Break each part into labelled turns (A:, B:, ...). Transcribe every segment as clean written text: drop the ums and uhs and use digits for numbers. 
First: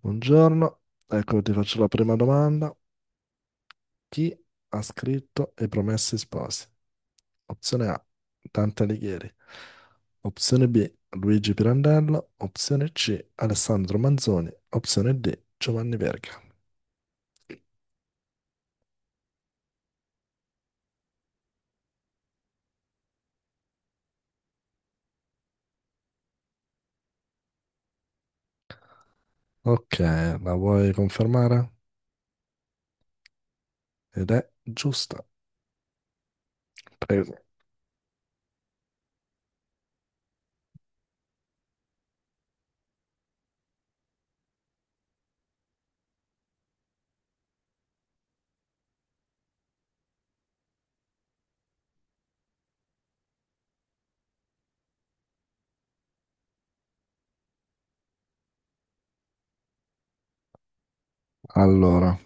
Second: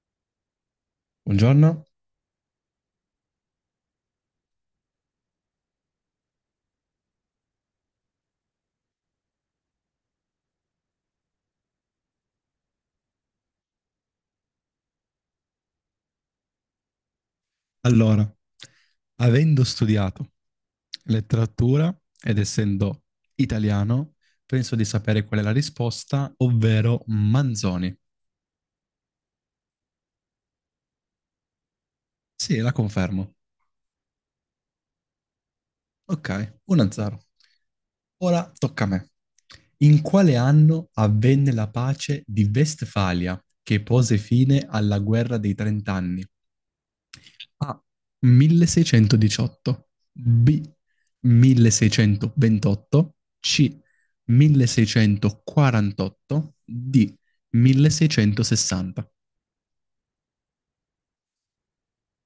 A: Buongiorno, ecco ti faccio
B: Buongiorno.
A: la prima domanda. Chi ha scritto I Promessi Sposi? Opzione A, Dante Alighieri. Opzione B, Luigi Pirandello. Opzione C, Alessandro Manzoni. Opzione D, Giovanni Verga.
B: Allora, avendo studiato letteratura ed essendo italiano, penso di sapere qual è la risposta, ovvero Manzoni.
A: Ok, la vuoi confermare?
B: Sì, la confermo.
A: Ed è giusta.
B: Ok, 1-0.
A: Prego.
B: Ora tocca a me. In quale anno avvenne la pace di Vestfalia che pose fine alla guerra dei trent'anni? A. 1618. B. 1628. C. 1648. D. 1660.
A: Allora,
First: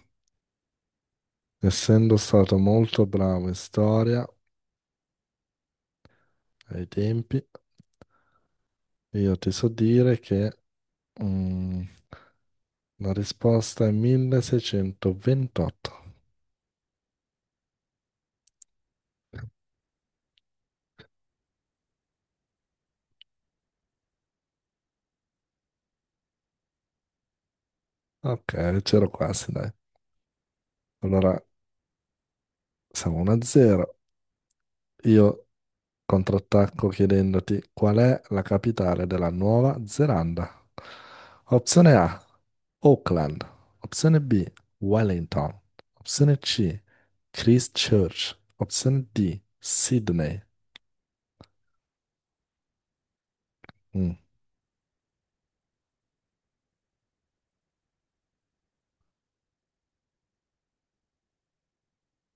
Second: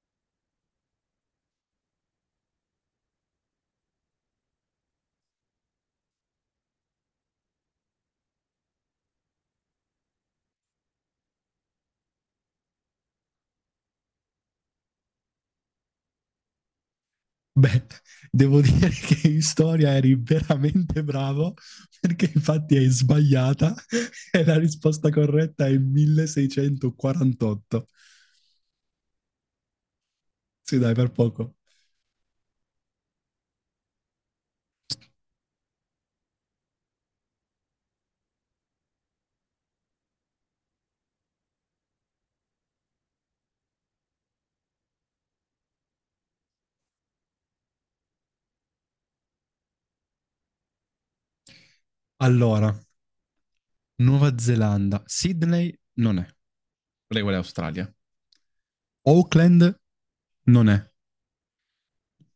A: essendo stato molto bravo in storia ai tempi, io ti so dire che mm, la risposta è 1628.
B: Beh, devo dire che in storia eri veramente bravo perché infatti hai sbagliata e la risposta corretta è 1648.
A: Ok, c'ero quasi, dai.
B: Sì, dai, per
A: Allora,
B: poco.
A: siamo 1-0. Io contrattacco chiedendoti qual è la capitale della Nuova Zelanda. Opzione A, Auckland. Opzione B, Wellington. Opzione C, Christchurch. Opzione D, Sydney.
B: Allora,
A: Mm.
B: Nuova Zelanda, Sydney non è. Lei vuole Australia. Oakland non è.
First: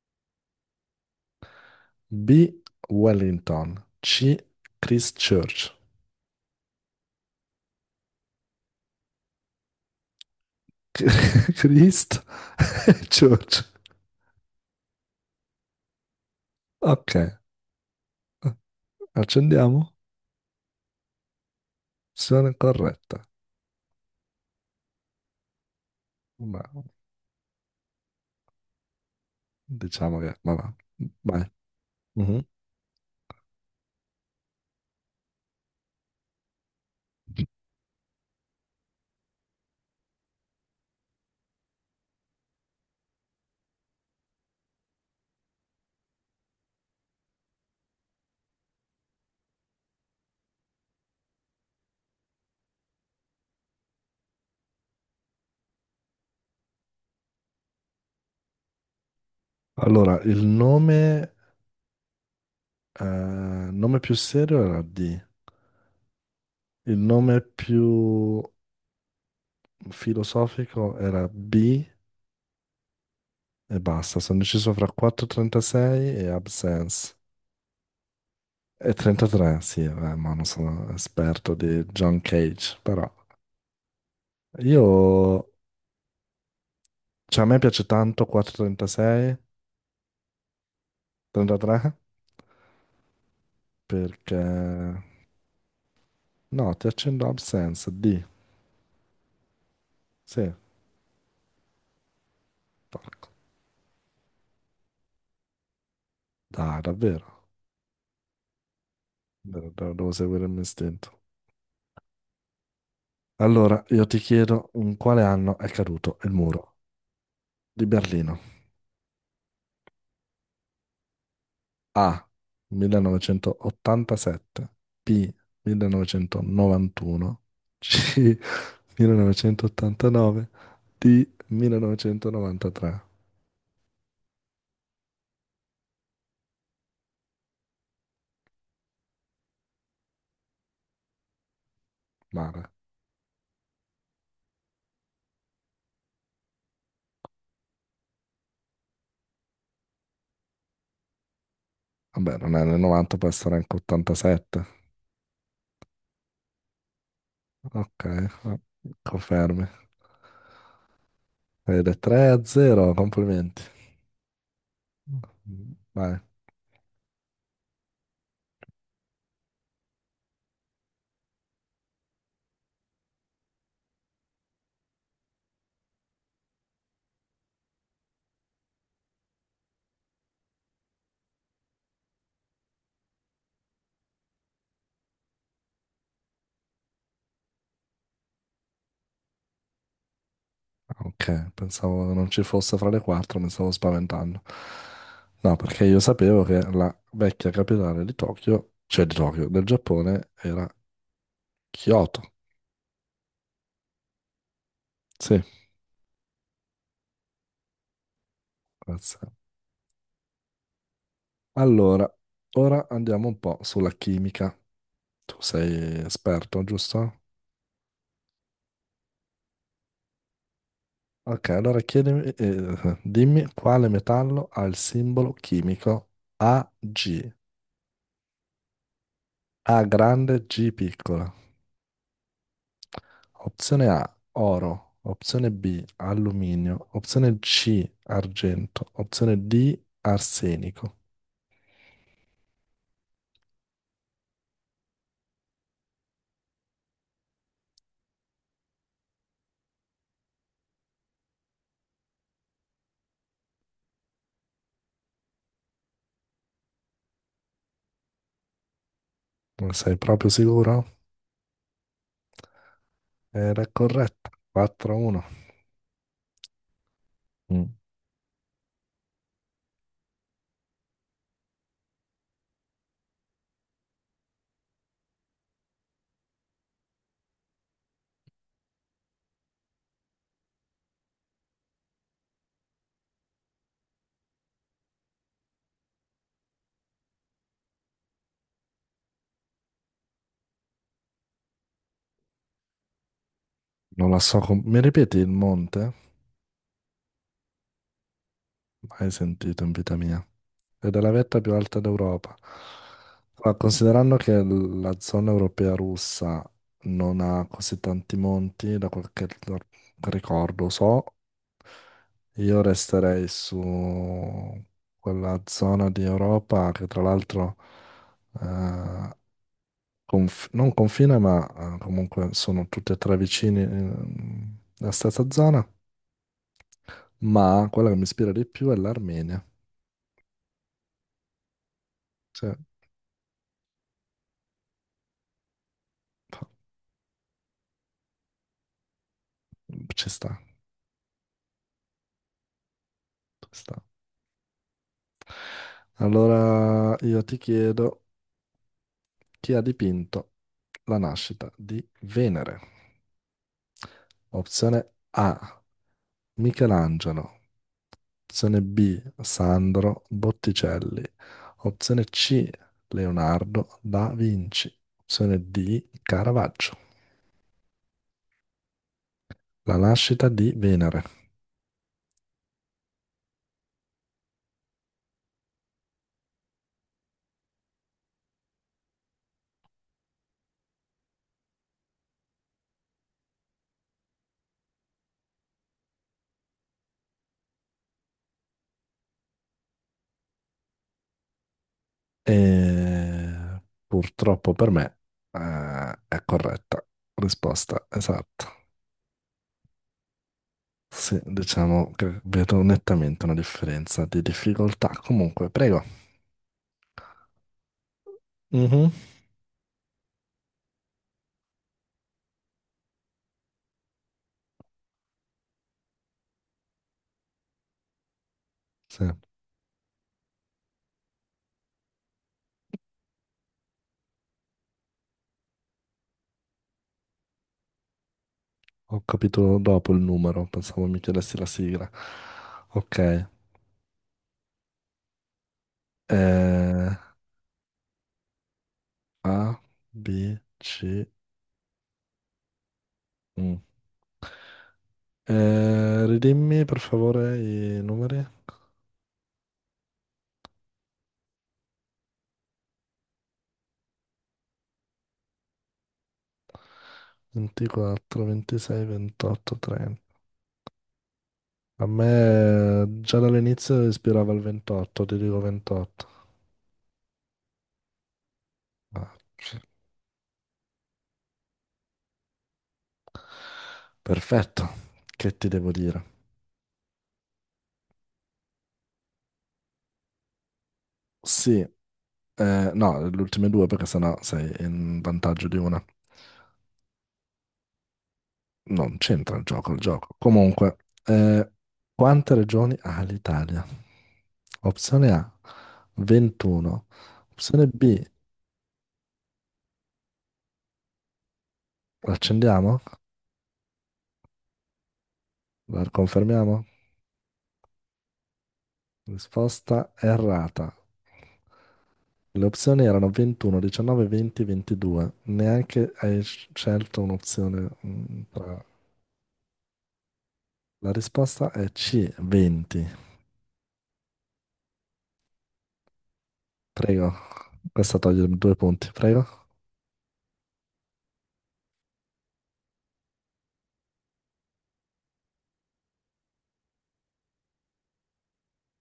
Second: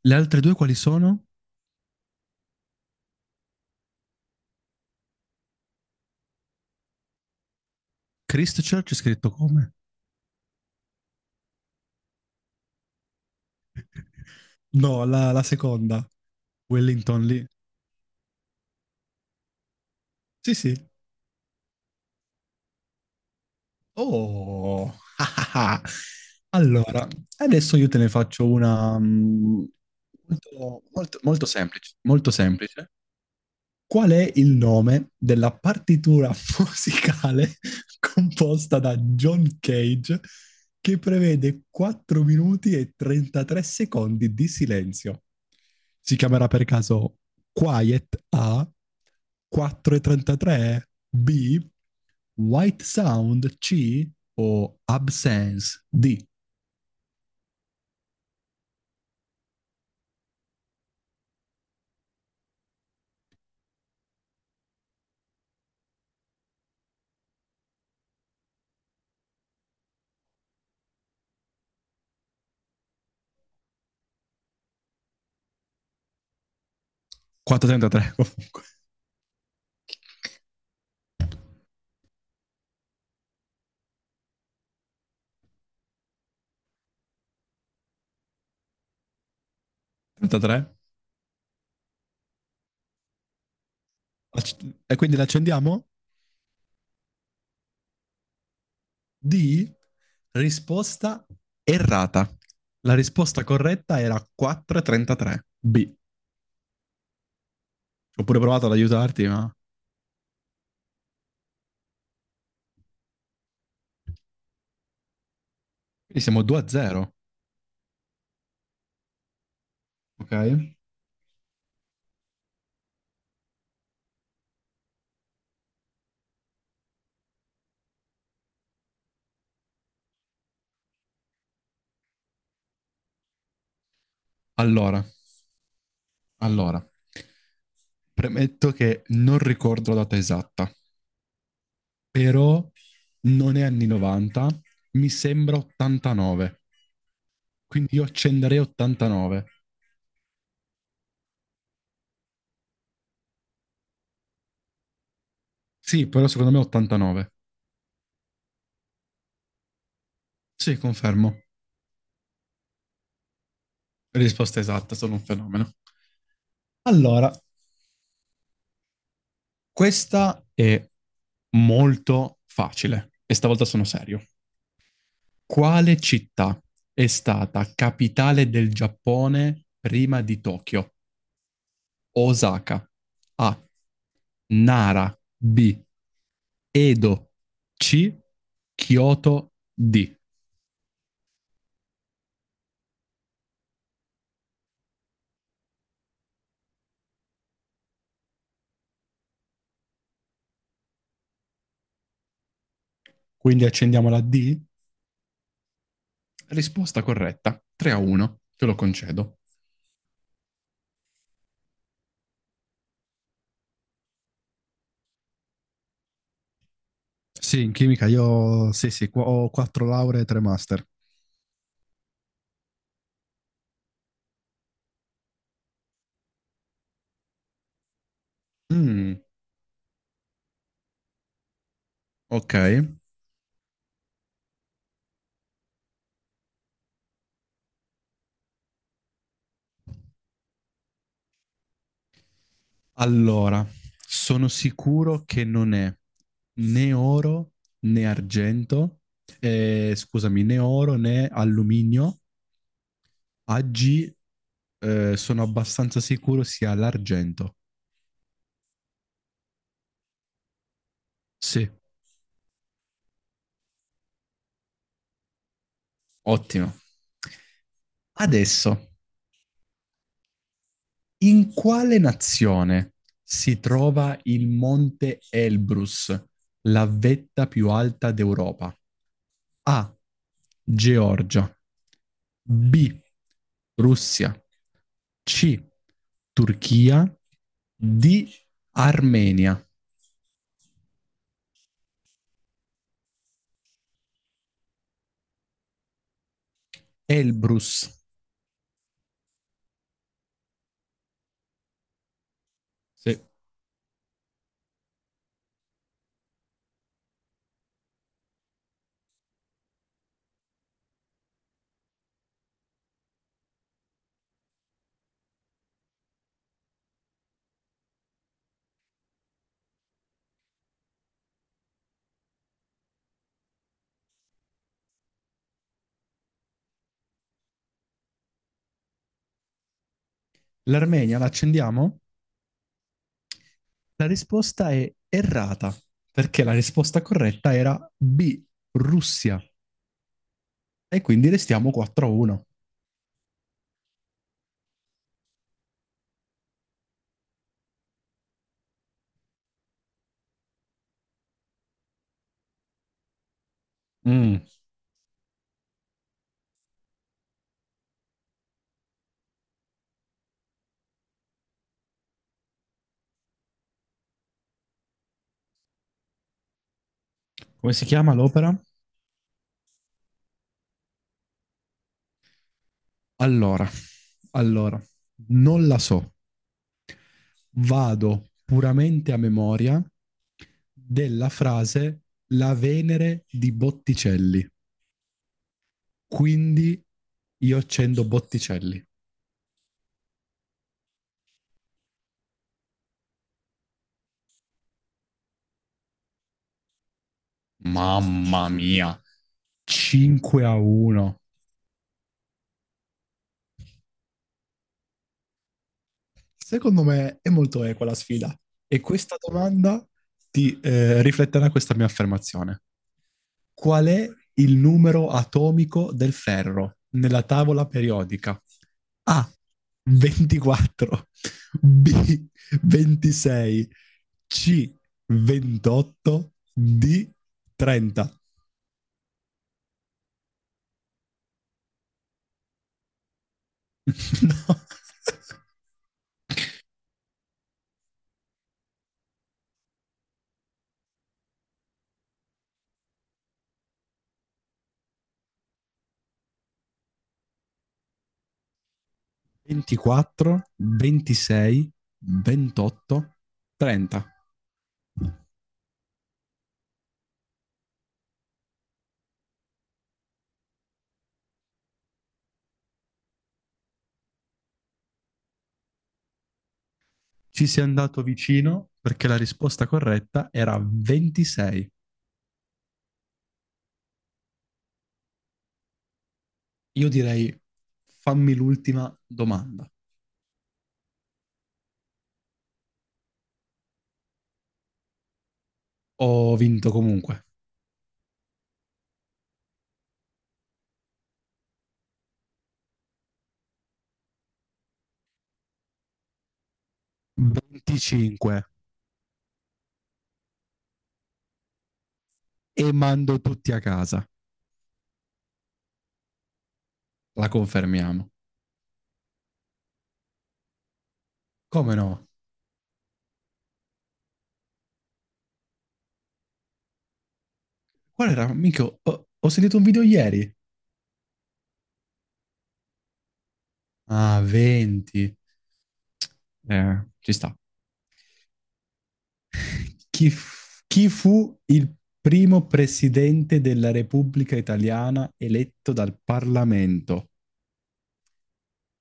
B: Le altre due quali sono?
A: B, Wellington. C, Christchurch.
B: Christchurch è scritto come?
A: Christ Church.
B: No, la seconda.
A: Ok,
B: Wellington lì.
A: accendiamo.
B: Sì, sì.
A: Opzione corretta.
B: Oh, ah, ah, ah.
A: Ma
B: Allora, adesso io te ne faccio una
A: diciamo che, vabbè,
B: molto
A: vai.
B: semplice, molto
A: Mhm.
B: semplice. Qual è il nome della partitura musicale composta da John Cage che prevede 4 minuti e 33 secondi di silenzio? Si chiamerà per caso Quiet A, 4.33 B, White Sound C o Absence D?
A: Allora, il nome, nome più serio era D, il nome più filosofico era B e basta. Sono deciso fra 4.36 e Absence.
B: 4.33 comunque.
A: E 33, sì, vabbè, ma non sono esperto di John Cage, però io, cioè a me piace tanto 4.36,
B: 33?
A: 33, perché.
B: E quindi l'accendiamo?
A: No, ti accendo Absence, D,
B: D.
A: sì,
B: Risposta errata. La
A: porco.
B: risposta corretta era 4,33. B.
A: Dai, davvero,
B: Ho pure provato ad aiutarti, ma...
A: devo devo seguire il mio istinto. Allora, io ti chiedo in quale anno è caduto
B: Quindi
A: il
B: siamo 2 a
A: muro
B: 0.
A: di Berlino?
B: Ok.
A: A. 1987, B. 1991, C. 1989, D. 1993.
B: Allora, allora. Premetto che non ricordo la data esatta, però
A: Male.
B: non è anni 90, mi sembra 89. Quindi io accenderei 89.
A: Vabbè, non è nel 90, può essere anche 87.
B: Sì, però secondo me 89.
A: Ok, confermi.
B: Sì, confermo.
A: Ed è 3 a 0, complimenti.
B: Risposta esatta, sono un fenomeno.
A: Vai.
B: Allora, questa è molto facile e stavolta sono serio. Quale città è stata capitale del Giappone prima di Tokyo? Osaka. A. Nara. B. Edo. C. Kyoto. D.
A: Ok, pensavo non ci fosse fra le quattro, mi stavo spaventando. No, perché io sapevo che la vecchia capitale di Tokyo, cioè di Tokyo, del Giappone, era Kyoto.
B: Quindi accendiamo la D?
A: Sì,
B: Risposta corretta. 3 a 1. Te lo
A: grazie.
B: concedo.
A: Allora, ora andiamo un po' sulla chimica. Tu sei esperto, giusto?
B: Sì, in chimica io sì, sì, ho quattro lauree e tre master.
A: Ok, allora dimmi quale metallo ha il simbolo chimico AG,
B: Mm,
A: A grande, G piccola.
B: ok.
A: Opzione A, oro. Opzione B, alluminio. Opzione C, argento. Opzione D, arsenico.
B: Allora, sono sicuro che non è né oro né argento, scusami, né oro né alluminio. Oggi sono abbastanza sicuro sia l'argento.
A: Non sei proprio sicuro?
B: Sì,
A: Era corretta. 4-1.
B: ottimo.
A: Mm,
B: Adesso, in quale nazione si trova il Monte Elbrus, la vetta più alta d'Europa? A. Georgia. B. Russia. C. Turchia. D. Armenia.
A: Non la so. Mi ripeti il monte?
B: Elbrus.
A: Mai sentito in vita mia. Ed è la vetta più alta d'Europa.
B: Sì.
A: Ma considerando che la zona europea russa non ha così tanti monti, da quel che ricordo so, io resterei su quella zona di Europa che tra l'altro eh, non confina, ma comunque sono tutti e tre vicini alla stessa zona, ma quella che mi ispira di più è l'Armenia.
B: L'Armenia la accendiamo?
A: Sì.
B: La risposta è errata, perché la risposta corretta era B. Russia.
A: Ci sta,
B: E quindi restiamo 4 a 1.
A: ci sta. Allora io ti chiedo chi ha dipinto la nascita di Venere?
B: Mm.
A: Opzione A, Michelangelo. Opzione B, Sandro Botticelli. Opzione C, Leonardo da Vinci. Opzione D, Caravaggio.
B: Come si chiama l'opera?
A: La nascita di Venere.
B: Allora, allora, non la so, vado puramente a memoria della frase la Venere di Botticelli. Quindi io accendo Botticelli.
A: E purtroppo per me eh, è corretta. Risposta
B: Mamma
A: esatta.
B: mia, 5 a 1.
A: Sì, diciamo che vedo nettamente una differenza di difficoltà. Comunque, prego.
B: Secondo me è molto equa la sfida. E
A: Mhm.
B: questa domanda ti rifletterà questa mia affermazione. Qual è il numero atomico del ferro nella tavola periodica?
A: Sì, ho
B: A. 24, B. 26, C. 28, D. 30.
A: capito dopo il numero, pensavo mi chiedessi la sigla. Ok.
B: No.
A: eh, A, B, C, U. Ridimmi per favore i numeri.
B: 24, 26, 28, 30.
A: 24, 26, 28, 30. A me già dall'inizio ispirava il 28, ti dico 28.
B: Ci sei andato vicino perché
A: Ah,
B: la
A: sì.
B: risposta corretta era 26.
A: Perfetto, che ti devo dire?
B: Io direi fammi l'ultima domanda.
A: Sì, no, le ultime due perché sennò sei in vantaggio di una.
B: Ho vinto comunque
A: Non c'entra il gioco, il gioco. Comunque, eh, quante regioni ha l'Italia? Opzione A, 21. Opzione B,
B: 25 e
A: l'accendiamo?
B: mando tutti a casa.
A: La confermiamo?
B: La confermiamo.
A: Risposta errata.
B: Come no?
A: Le opzioni erano 21, 19, 20, 22. Neanche hai scelto un'opzione
B: Qual era?
A: tra.
B: Minchia, ho sentito un video ieri.
A: La risposta è C, 20.
B: Ah, 20.
A: Prego,
B: Ci sta.
A: questa toglie due punti, prego.
B: Chi fu il primo presidente della Repubblica Italiana eletto dal Parlamento?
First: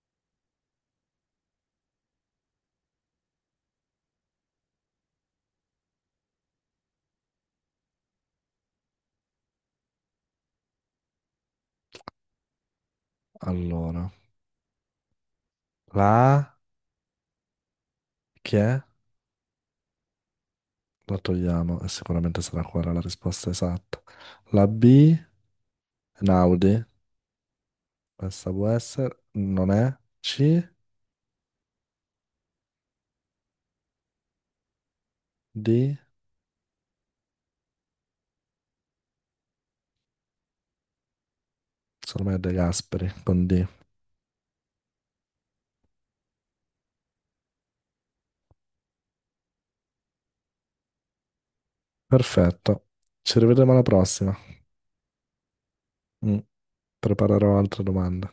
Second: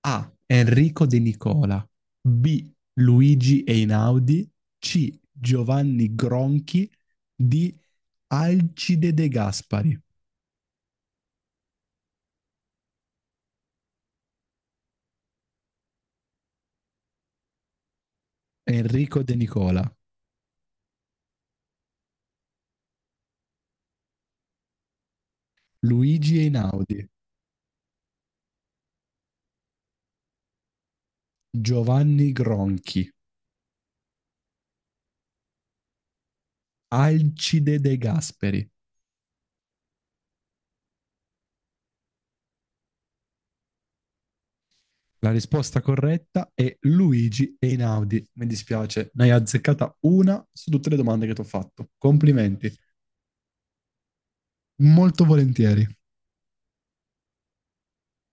B: A. Enrico De Nicola. B. Luigi Einaudi. C. Giovanni Gronchi. D. Alcide De Gaspari.
A: Allora, la A che è?
B: Enrico De Nicola.
A: La togliamo e sicuramente sarà quella la risposta esatta. La B,
B: Luigi
A: Naudi,
B: Einaudi.
A: questa può essere, non è. C,
B: Giovanni Gronchi.
A: D,
B: Alcide De Gasperi.
A: secondo me è De Gasperi con D.
B: La risposta corretta è Luigi Einaudi. Mi dispiace, ne hai azzeccata una su tutte le domande che ti ho fatto. Complimenti.
A: Perfetto, ci rivedremo alla prossima.
B: Molto volentieri.
A: Mm, Preparerò altre domande.